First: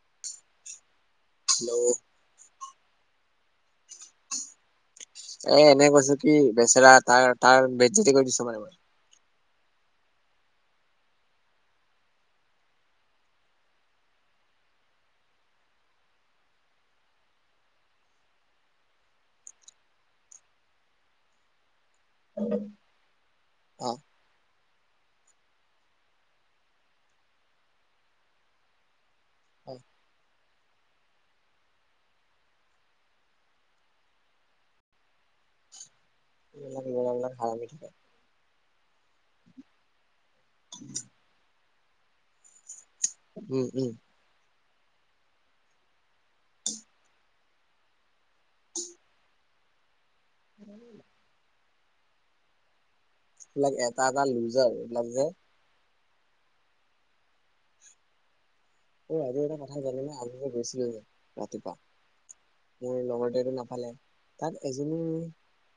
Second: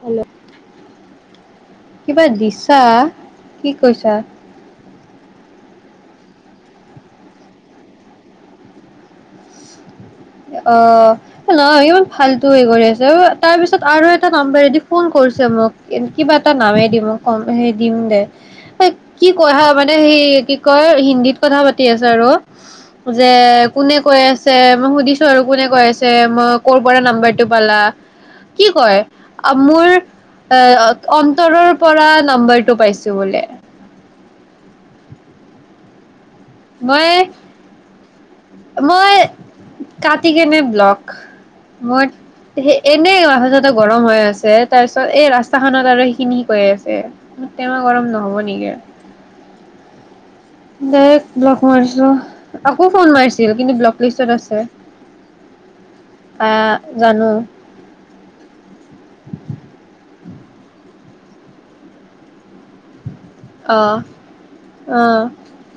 Hello, hello কিবা দিছ আ, কি কৈছা? এ, এনেক কৈছোঁ কি বেচেৰা তাৰ, তাৰ বেজতি কৰি দিছোঁ মানে মই। অ', নহ ইমান ফাল্টু হেৰি কৰি আছে, তাৰ পিছত আৰু এটা নাম্বাৰেদি ফোন কৰিছে, মোক কিবা এটা নামেদি মোক [unintelligible] দিম দে কি কয় হা মানে সেই কি কয় হিন্দীত কথা পাতি আছে আৰু যে, অ কোনে কৈ আছ চে, মই সুধি আৰু কোনে কৈ আছে, মই ক'ৰ পৰা নাম্বাৰটো পালা? কি কয় অ মোৰ এ, অন্তৰৰ পৰা নম্বাৰটো পাইছোঁ বোলে। মই [unintelligible] থাকে। মই কাটি কেনে ব্লক, মই সে এনেই উম মাথা-সাথা উম গৰম হৈ আছে! তা--ছত এই ৰাস্তাখনত আৰু সেইখিনি কই আছে টেমা গৰম নহ'ব নিকি আ। দে ব্লগ মাৰিছো আকৌ ফোন মাৰিছিল এইবিলাক কিন্তু এটা ব্লক এটা লিষ্টত আছে। লুজাৰ এইবিলাক যে অ 'জানো অ আৰু এটা কথা জানো নাই আম গৈছিলো যে ৰাতিপুৱা মোৰ লগত তাইটো নাপালে অ' তাত এজনী অ'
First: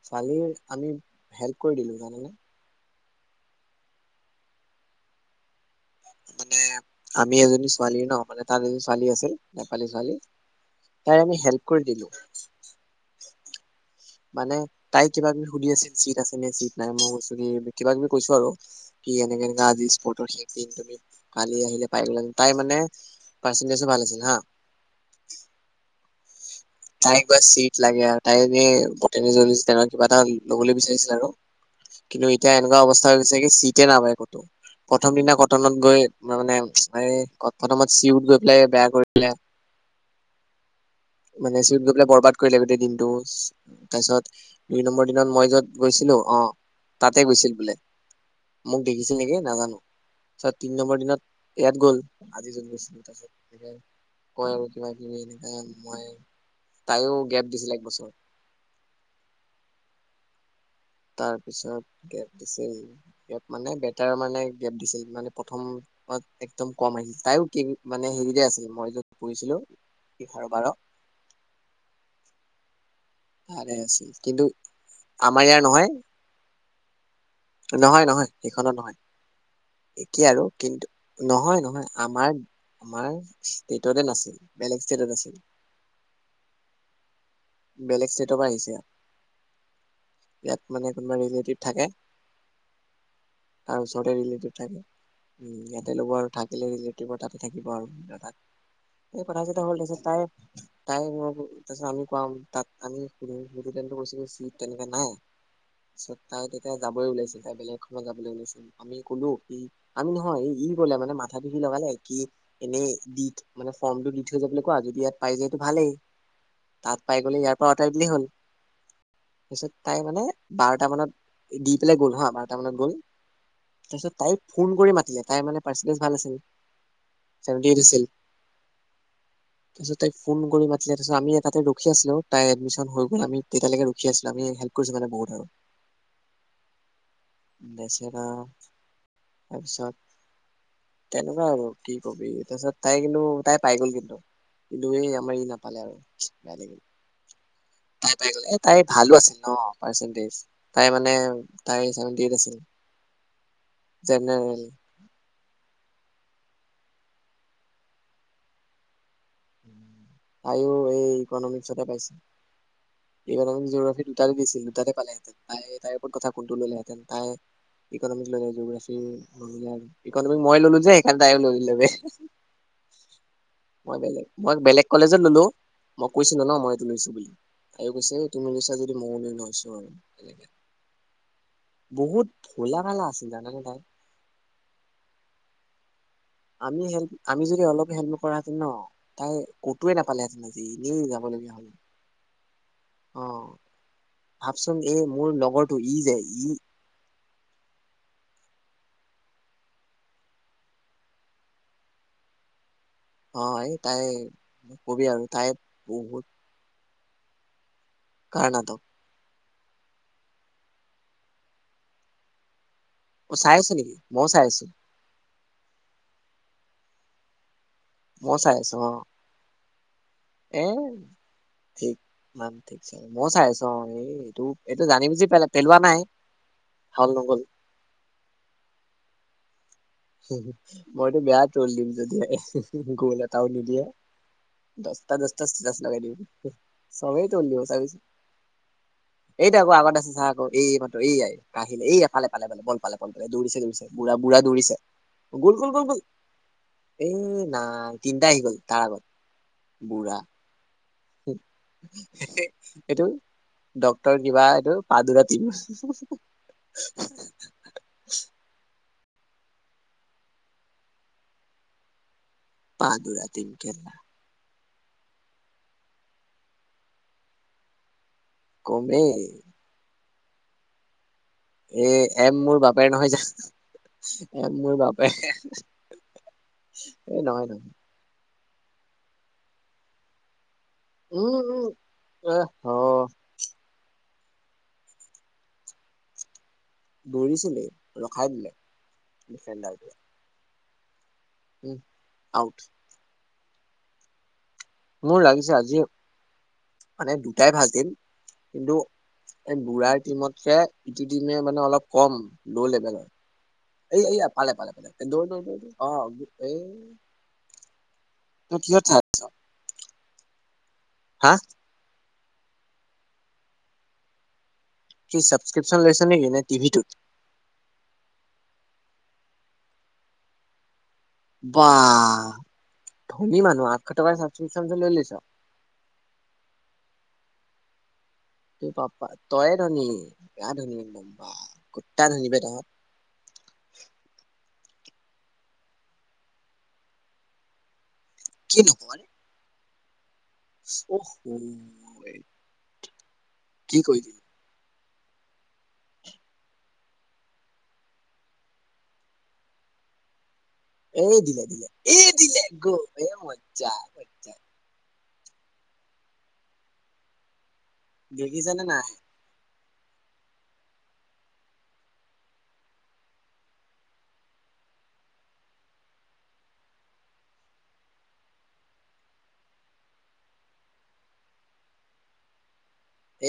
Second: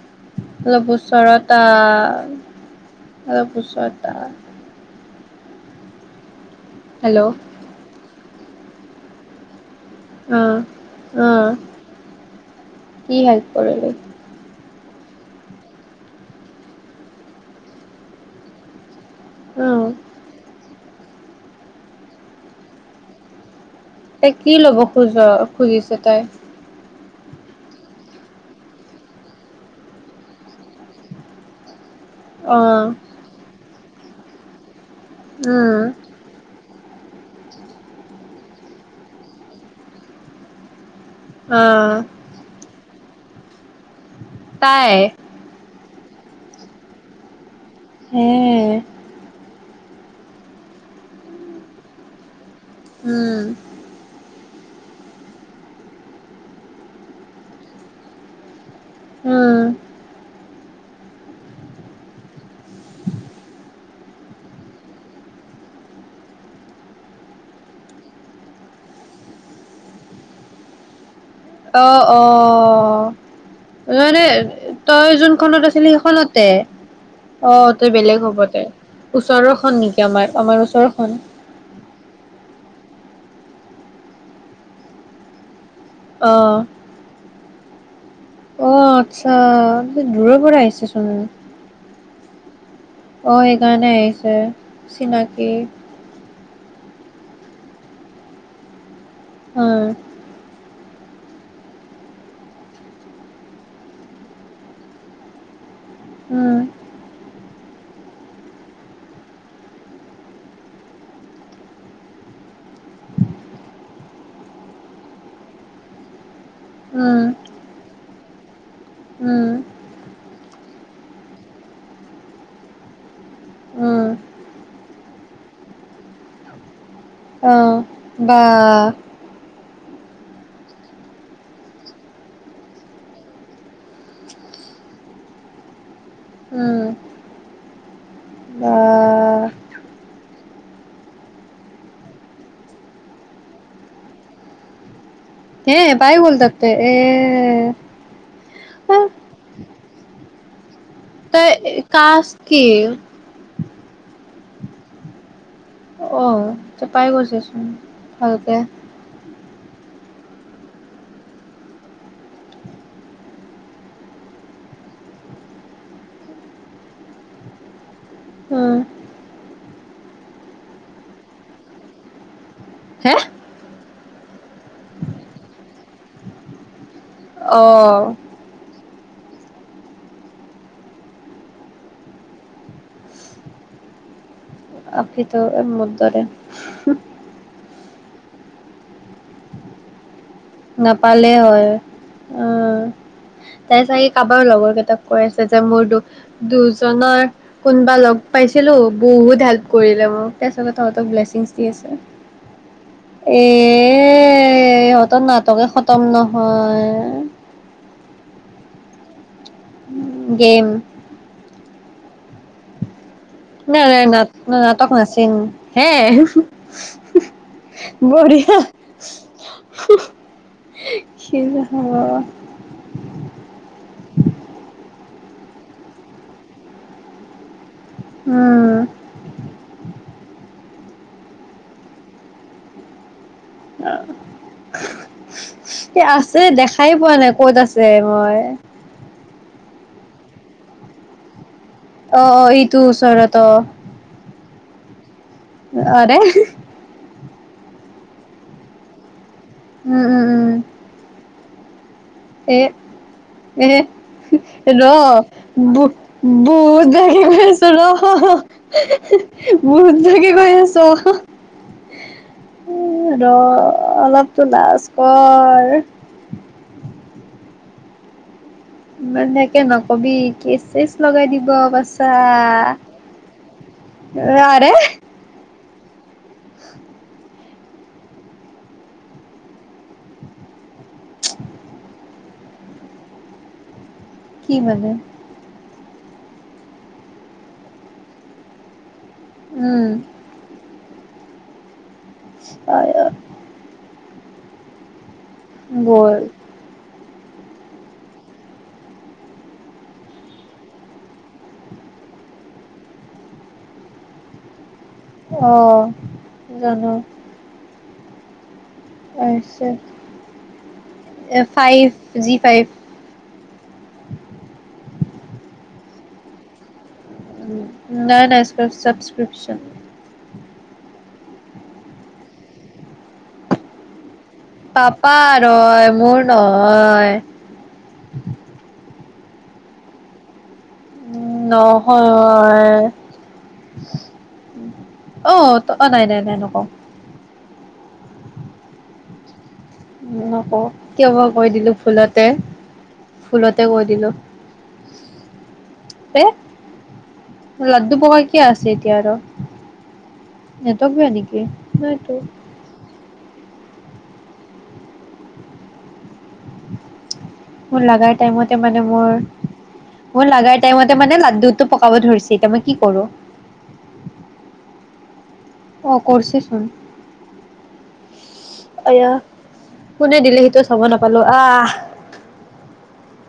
ছোৱালীৰ অলপ আমি হেল্প কৰি দিলো জানানে? অ পুছাটা মানে হেল্ল' অ' আমি এজনী ছোৱালী ন মানে তাত এজনী ছোৱালী আছিল! হালি চালি তাই আমি অ' হেল্প কৰি দিলো। কি হেল্প কৰিলি? মানে তাই কিবা কিবি সুধি আছিল চিট আছে নে চিট নাই মই কৈছো কি কিবা কিবি কৈছো আৰু সি এনেকে এনেকা আজি অ' স্পৰ্টৰ কালি আহিলে পাই গলা হেতে তাই মানে পাৰ্চেন্টেজো ভাল আছিল তাই হা কি ল'ব খোজ খুজিছে তাই তাই কিবা চিট লাগে আৰু তাই এট তে কিবা এটা লবলৈ বিচাৰিছিল আৰু কিন্তু এতিয়া এনেকুৱা অ' অৱস্থা গ হৈছে কি? কে ন ভাই ক তো। প্ৰথম দিনা উম কটনত গৈ মানে এই কতটামত চি উঠ গৈ পেলাই বেয়া কৰিলে। মানে অ' চিত গৈ পেলাই ববাদ কৰিলে গোটেই দিন। দোজ। তাৰপিছত দুই তাই নম্বৰ দিনত মই য'ত। গৈছিলো অঁ তাতে গৈছিল বোলে। হে মোক দেখিছে নেকি নাজানো। ত তিনি নম্বৰ দিনত ইয়াত গ'ল আজি যত গৈছিলো উম তাতে [inaudible] কয় আৰু কিবা কিবি এনেকে মই তাইও গেপ দিছিলে একবছৰ। উম। তাৰপিছত দিছিল ইয়াত মানে বেক তাৰ মানে গেপ দিছিল মানে প্ৰথমত একদম কম আহিছিল, তাইও কি মানে হেৰিতে আছিল মই যত পঢ়িছিলো ইঘাৰ বাৰ। অঁ অ। তাৰে আছিল মানে কিন্তু তই আমাৰ ইয়াৰ যোনখনত আছিলি নহয় সেইখনতে? অ তই নহয় বেলেগ নহয় হ'ব দে সেইখনত নহয়, ওচৰৰখন নেকি আমাৰ একেই আৰু আমাৰ কিন্তু ওচৰৰখন নহয় নহয় আমাৰ আমাৰ ষ্টেটতে নাছিল বেলেগ ষ্টেটত আছিল। অঁ। বেলেগ ষ্টেট অ', আচ্ছা দূৰৰ ইয়াত পৰা মানে আহিছেচোন। কোনোবা ৰিলেটিভ থাকে অ তাৰ সেইকাৰণে আহিছে ওচৰতেটি থাকে চিনাকি ইতে লব আৰু থাকিলে ৰিলেটিভ তা থাকিব আৰু তাত। এই কথা চথা হ'ল উম [unintelligible] তাই তাই ম তাৰপিছত আমি কাম তাত আমি সুধোতো কৈছিল চিট তেনেকে নাই। চত তাই উম তেতিয়া বেলেগ খত যাবোন আমি ক'লো আমি নহয় ই ক'লে মানে মাথাটো সি লগালে কি এনেই দি মানে ফৰ্মটো দি থৈ যাবলৈ কোৱা যদি ইয়াত পাই যায়টো ভালেই। তাত পাই উম গ'লে ইয়াৰ পৰা আঁতৰাই দিলেই হ'ল। উম তাৰপিছত তাই মানে বাৰটা মানত এ দি পেলাই গ'ল হা, বাৰটা মানত গ'ল। উম তাৰপিছত তাই ফোন কৰি মাতিলে। তাইৰ মানে পাৰ্চেণ্টেজ ভাল আছিল। চেভেন্টি অহ, এইট আছিল বা। তাৰপিছত তাইক ফোন কৰি মাতিলে তাৰপিছত আমিয়ে তাতে ৰখি আছিলোঁ, তাইৰ এডমিশন হৈ গ'ল আমি তেতিয়ালৈকে ৰখি আছিলোঁ আমি হেল্প কৰিছো মানে বহুত আৰু। উম বেচৰা, বা তাৰপিছত তেনেকুৱা আৰু কি ক'বি তাৰপিছত তাই কিন্তু তাই পাই গ'ল কিন্তু কিন্তু এই আমাৰ ই নাপালে এহ আৰু পাই গ'ল বেয়া তাতে লাগিল এহ তাই পাই গ'লে এহ তাইৰ ভালো আছিল ন পাৰ্চেন্টেজ তাই মানে তই তাইৰ চেভেণ্টি কাষ্ট এইট আছিল, কি? জেনেৰেল [inaudible] অহ, পিছত পাই গৈছেচোন ভালকে তাইয়ো এই ইকনমিক্সতে পাইছে ইকনমিক্স জিঅ'গ্ৰাফী দুটাতে দিছিল দুটাতে পালে তাই তাইৰ ওপৰত কথা কোনটো ল'লেহেঁতেন তাই ইকনমিক্স লৈ নে উম। জিঅ'গ্ৰাফী লৈ নে ইকনমিক্স মই ল'লো যে সেইকাৰণে তাইয়ো লৈ ল'লে বে হেহ মই বেলেগ, মই বেলেগ কলেজত ল'লো মই কৈছিলো ন মই লৈছো বুলি তাইয়ো অ', কৈছে তুমি লৈছা মইয়ো লৈ লৈছো আৰু এনেকে, বহুত ভোলা ভালা আছিল জানানে তাই আপিতো এহ মোৰ দৰে, আমি হুম হেল্প আমি যদি অলপ হেল্প নকৰা হেতেঁন ন তাই ক'তোৱে নাপ নাপালেই হয়, অহ অ তাই চাগে কাৰোবাৰ লগৰ ভাবচোন এই কেইটাক কৈ মোৰ আছে যে লগৰটো মোৰ ই দু যে ই দুজনৰ কোনোবা লগ পাইছিলো বহুত হেল্প কৰিলে মোক তাৰপিছতে তহঁতক ব্লেচিংছ দি আছে এ অহ এই তাই নক'বি ইহঁতৰ আৰু তাই নাটকে খতম নহয় আ কাৰ নাটক উম গেম অ চাই আছ নাই নেকি নাই ময়ো নাট চাই আছো নাটক নাছিল হে হু ময়ো চাই বঢ়িয়া, আছো অ হু এ ঠিক ম ঠিক। মই চাই আছো অ', এই এইটো এইটো জান বুজি পেলাই পেলোৱা নাই, হল নগল। উম। ম বেয়া ট্ৰল দিম যদি গল হয়। নিদিয়ে দটা দশটা এ লগাই দিম। আছে দেখাই পোৱা চবেই নাই উল ক'ত দিব আছে চাবি চোন মই এইটো আকৌ আগতে। আকৌ এই মাতো এইয়াই। আহিলে এইয়া অ পালে অ পালোলেল ইটো পালেল পাল ওচৰত অ দৌৰিছে দৌছে বঢ় বুঢ়া দৌৰিছে। গুল গুল গুল আৰে এ। নাই তিনিটা আহি গ'ল তাৰ আগত। উম', উম ', উম'। হয়। এ এ ডক্তৰ কিবা এইটো ৰ পাদুৰা টিম ভোট দখি গৈছো ৰ। ভোত দেখি গৈছো চ। উম ৰ পাদুৰা টিম খেলা অলপতো লাজ। স্কৰ। কমেই মানোকে ন কবি কেচছ চিজ। এ এম মোৰ বাপেৰ নহয় যা এম আৰে মোৰ বাপে এ নহয় নহয়। উম উম। অ। কি মানে? দৌৰিছিলো, ৰখাই দিলে। ডিফেণ্ডাৰ উম যে উম। হয় অ'। মোৰ লাগিছে আজিও গ'ল মানে দুটাই ভাল টিম। কিন্তু এই বুঢ়াৰ টিমতকে ইটো টিমে মানে অলপ কম ল' লেভেলৰ, এই এই পালে পালে পালে। দে দে অ', এ। জানো [unintelligible] হা এ ফাইভ। G five. কি চাবস্ক্ৰিপচন লৈছা নেকি? নে টিভিটোত? উম, নাই নাই, চাবস্ক্ৰিপচন। বাহ! ধনী মানুহ আঠশ টকাৰ‌ [unintelligible] পাপাৰ হয় মোৰ নহয়। [unintelligible] তোৰ পাপাৰ, তইয়ে ধনী। বেয়া ধনী একদম বা গোটা ধনী বে নহয় ত'হত। আহ, অ' নাই নাই নাই নকওঁ। কি নোকোৱান নকওঁ কিয় বা কৈ দিলো ভুলতে ভুলতে কি কৈ কৰি দিলোঁ দিলে এ লাড্ডু পকাই কিয়া আছে এতিয়া আৰু নেটৱৰ্ক এ বেয়া নেকি দিলে দিলে এ নাইতো দিলে গল এ মজা জা মোৰ লগাৰ টাইমতে দেখিছানে মানে নাই মোৰ মোৰ লগাৰ টাইমতে মানে লাড্ডুটো পকাব ধৰিছে এতিয়া মই কি কৰো অ কৰছেচোন এয়া কোনে দিলে সেইটো চাব নাপালো আহ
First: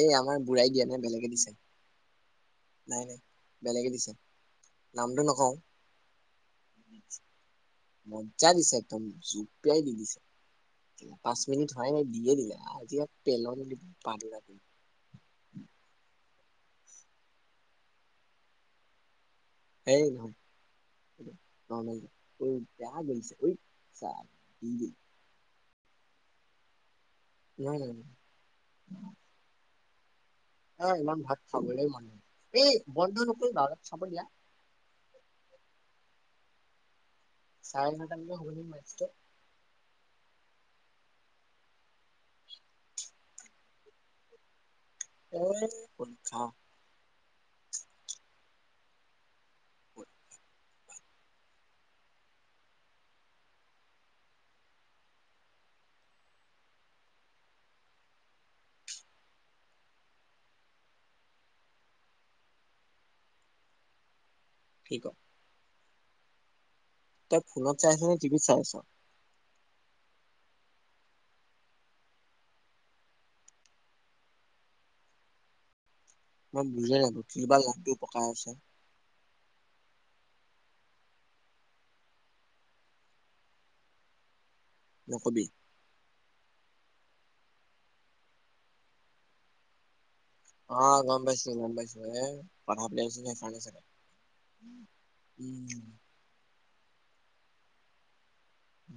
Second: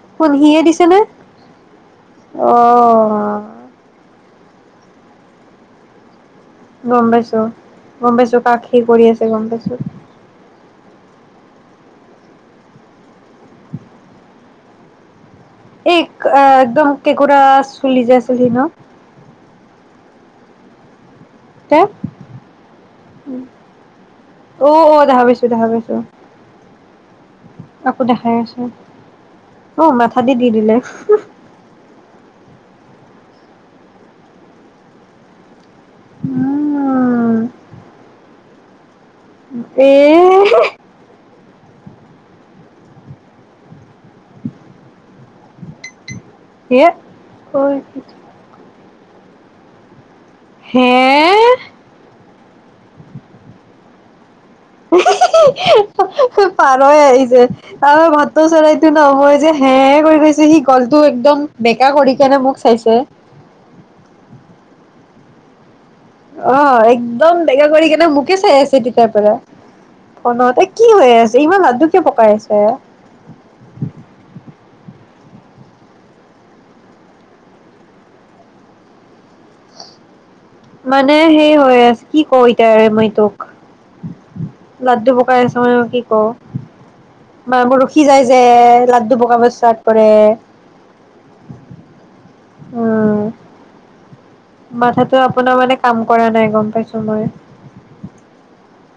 এই কোন আমাৰ সিয়ে বুঢ়াই দিছে দিয়া নে নাই বেলেগে দিছে নাই নাই বেলেগে দিছে অ নামটো নকওঁ গম পাইছো গম পাইছো মজ্জা দিছে পাখীৰ একদম পৰি আছে গম পাইছো এক মিনিট হোৱাই নাই দিয়ে দিলে আজি এয়া পেলন [unintelligible] এই একদম কেঁকোৰা চুলি যে আছিলি সি ন সেই তে নহয় অ [unintelligible] অ দেখা পাইছো নহয় [unintelligible] নহয় আকৌ দেখাই আছে। উম, মাঠা আহ ইমান ভাত খাবই মান নাই। এই বন্ধ নকৰিবা আমাক চাব দিয়া। অঁ। চাৰে নটা মানত [unintelligible] এই হ [inaudible] এ হে' হয়। হে পাৰৈ আহিছে তাৰ ভাতৌ চৰাইতটো নহয মই যে হে কৰি গৈছো সি গলটো একদম বেকা কৰি কেনে মোক চাইছে। কি ক? অঁ। একদম তই বেগা ফোনত কৰি চাই আছ কেনে নে মোকে টিভিত চাই আছ? আছে তেতিয়াৰ পৰা। ফনত, এ কি হৈ আছে ইমান লাড্ডুকে পকাই আছে? মই বুজি নাপো, কি বা লভটো পকাই আছে। মানে সেই হৈ আছে, কি কওঁ এতিয়া মই তোক। লাড্ডু পকাই নকবি। আছো, মই কি ক? মা, মোৰ ৰখি যাই যে লাড্ডু ভগাব ষ্টাৰ্ট কৰে। অ', গম পাইছোঁ, গম পাইছোঁ। [unintelligible] মাথাতো আপোনাৰ মানে কাম কৰা নাই গম পাই চময়।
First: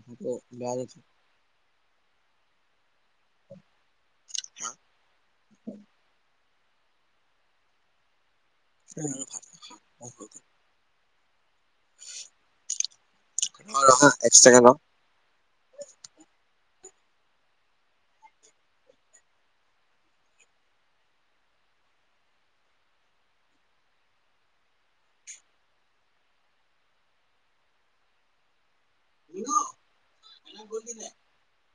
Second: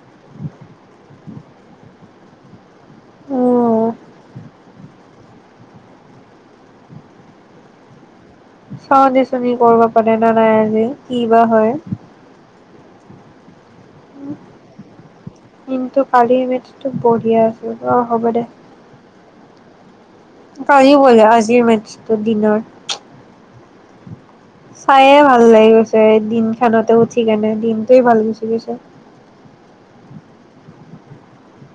অ', বেয়া লাগিছে। অ'। [inaudible] চাওঁ দেচোন সি কৰিব পাৰে নে নাই আজি। কি বা হয়। এক্সট্ৰাকে ল। কিন্তু কালি মেট টো বঢ়িয়া আছিল, হ'ব দে। কালিও বোলে আজিও মাতিছিলো দিনৰ চায়ে ভাল লাগি গৈছে দিন খানতে উঠি কেনে দিনটোৱেই ভাল গুচি গৈছে। [unintelligible]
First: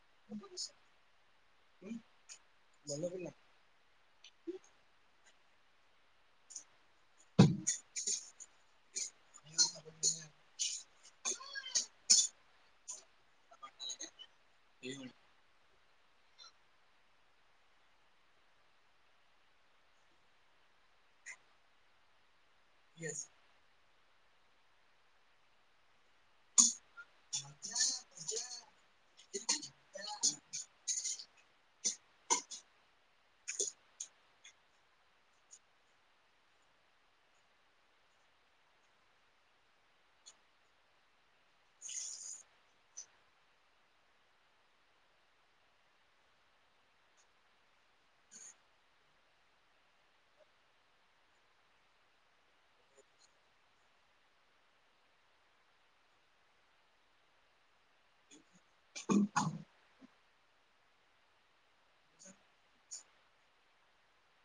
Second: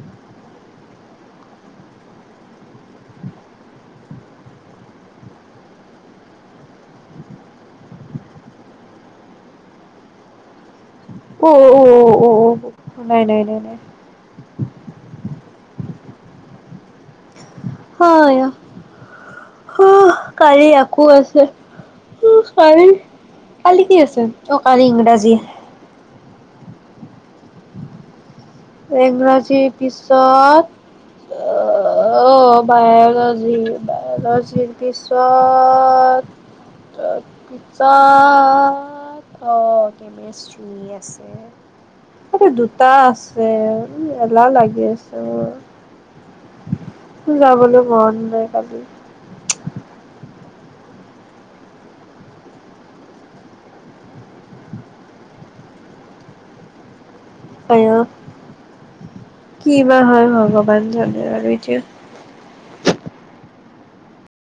[unintelligible] [unintelligible] [inaudible] ঔ নাই, নাই, নাই, নাই। এই। হয়। হ, কালি আকৌ আছে উ কালি, কালি কি আছে? অ, কালি ইংৰাজী। ইংৰাজীৰ পিছত, অ', বায়লজি, বায়লজিৰ পিছত ত পিছত অ', কেমেষ্ট্ৰি আছে, এই দুটা আছে। যে এলাহ লাগি আছে অ, যাবলৈ মন নাই কালি। হেল্ল। কি বা হয় হ ভবান জনে আৰু এতিয়া।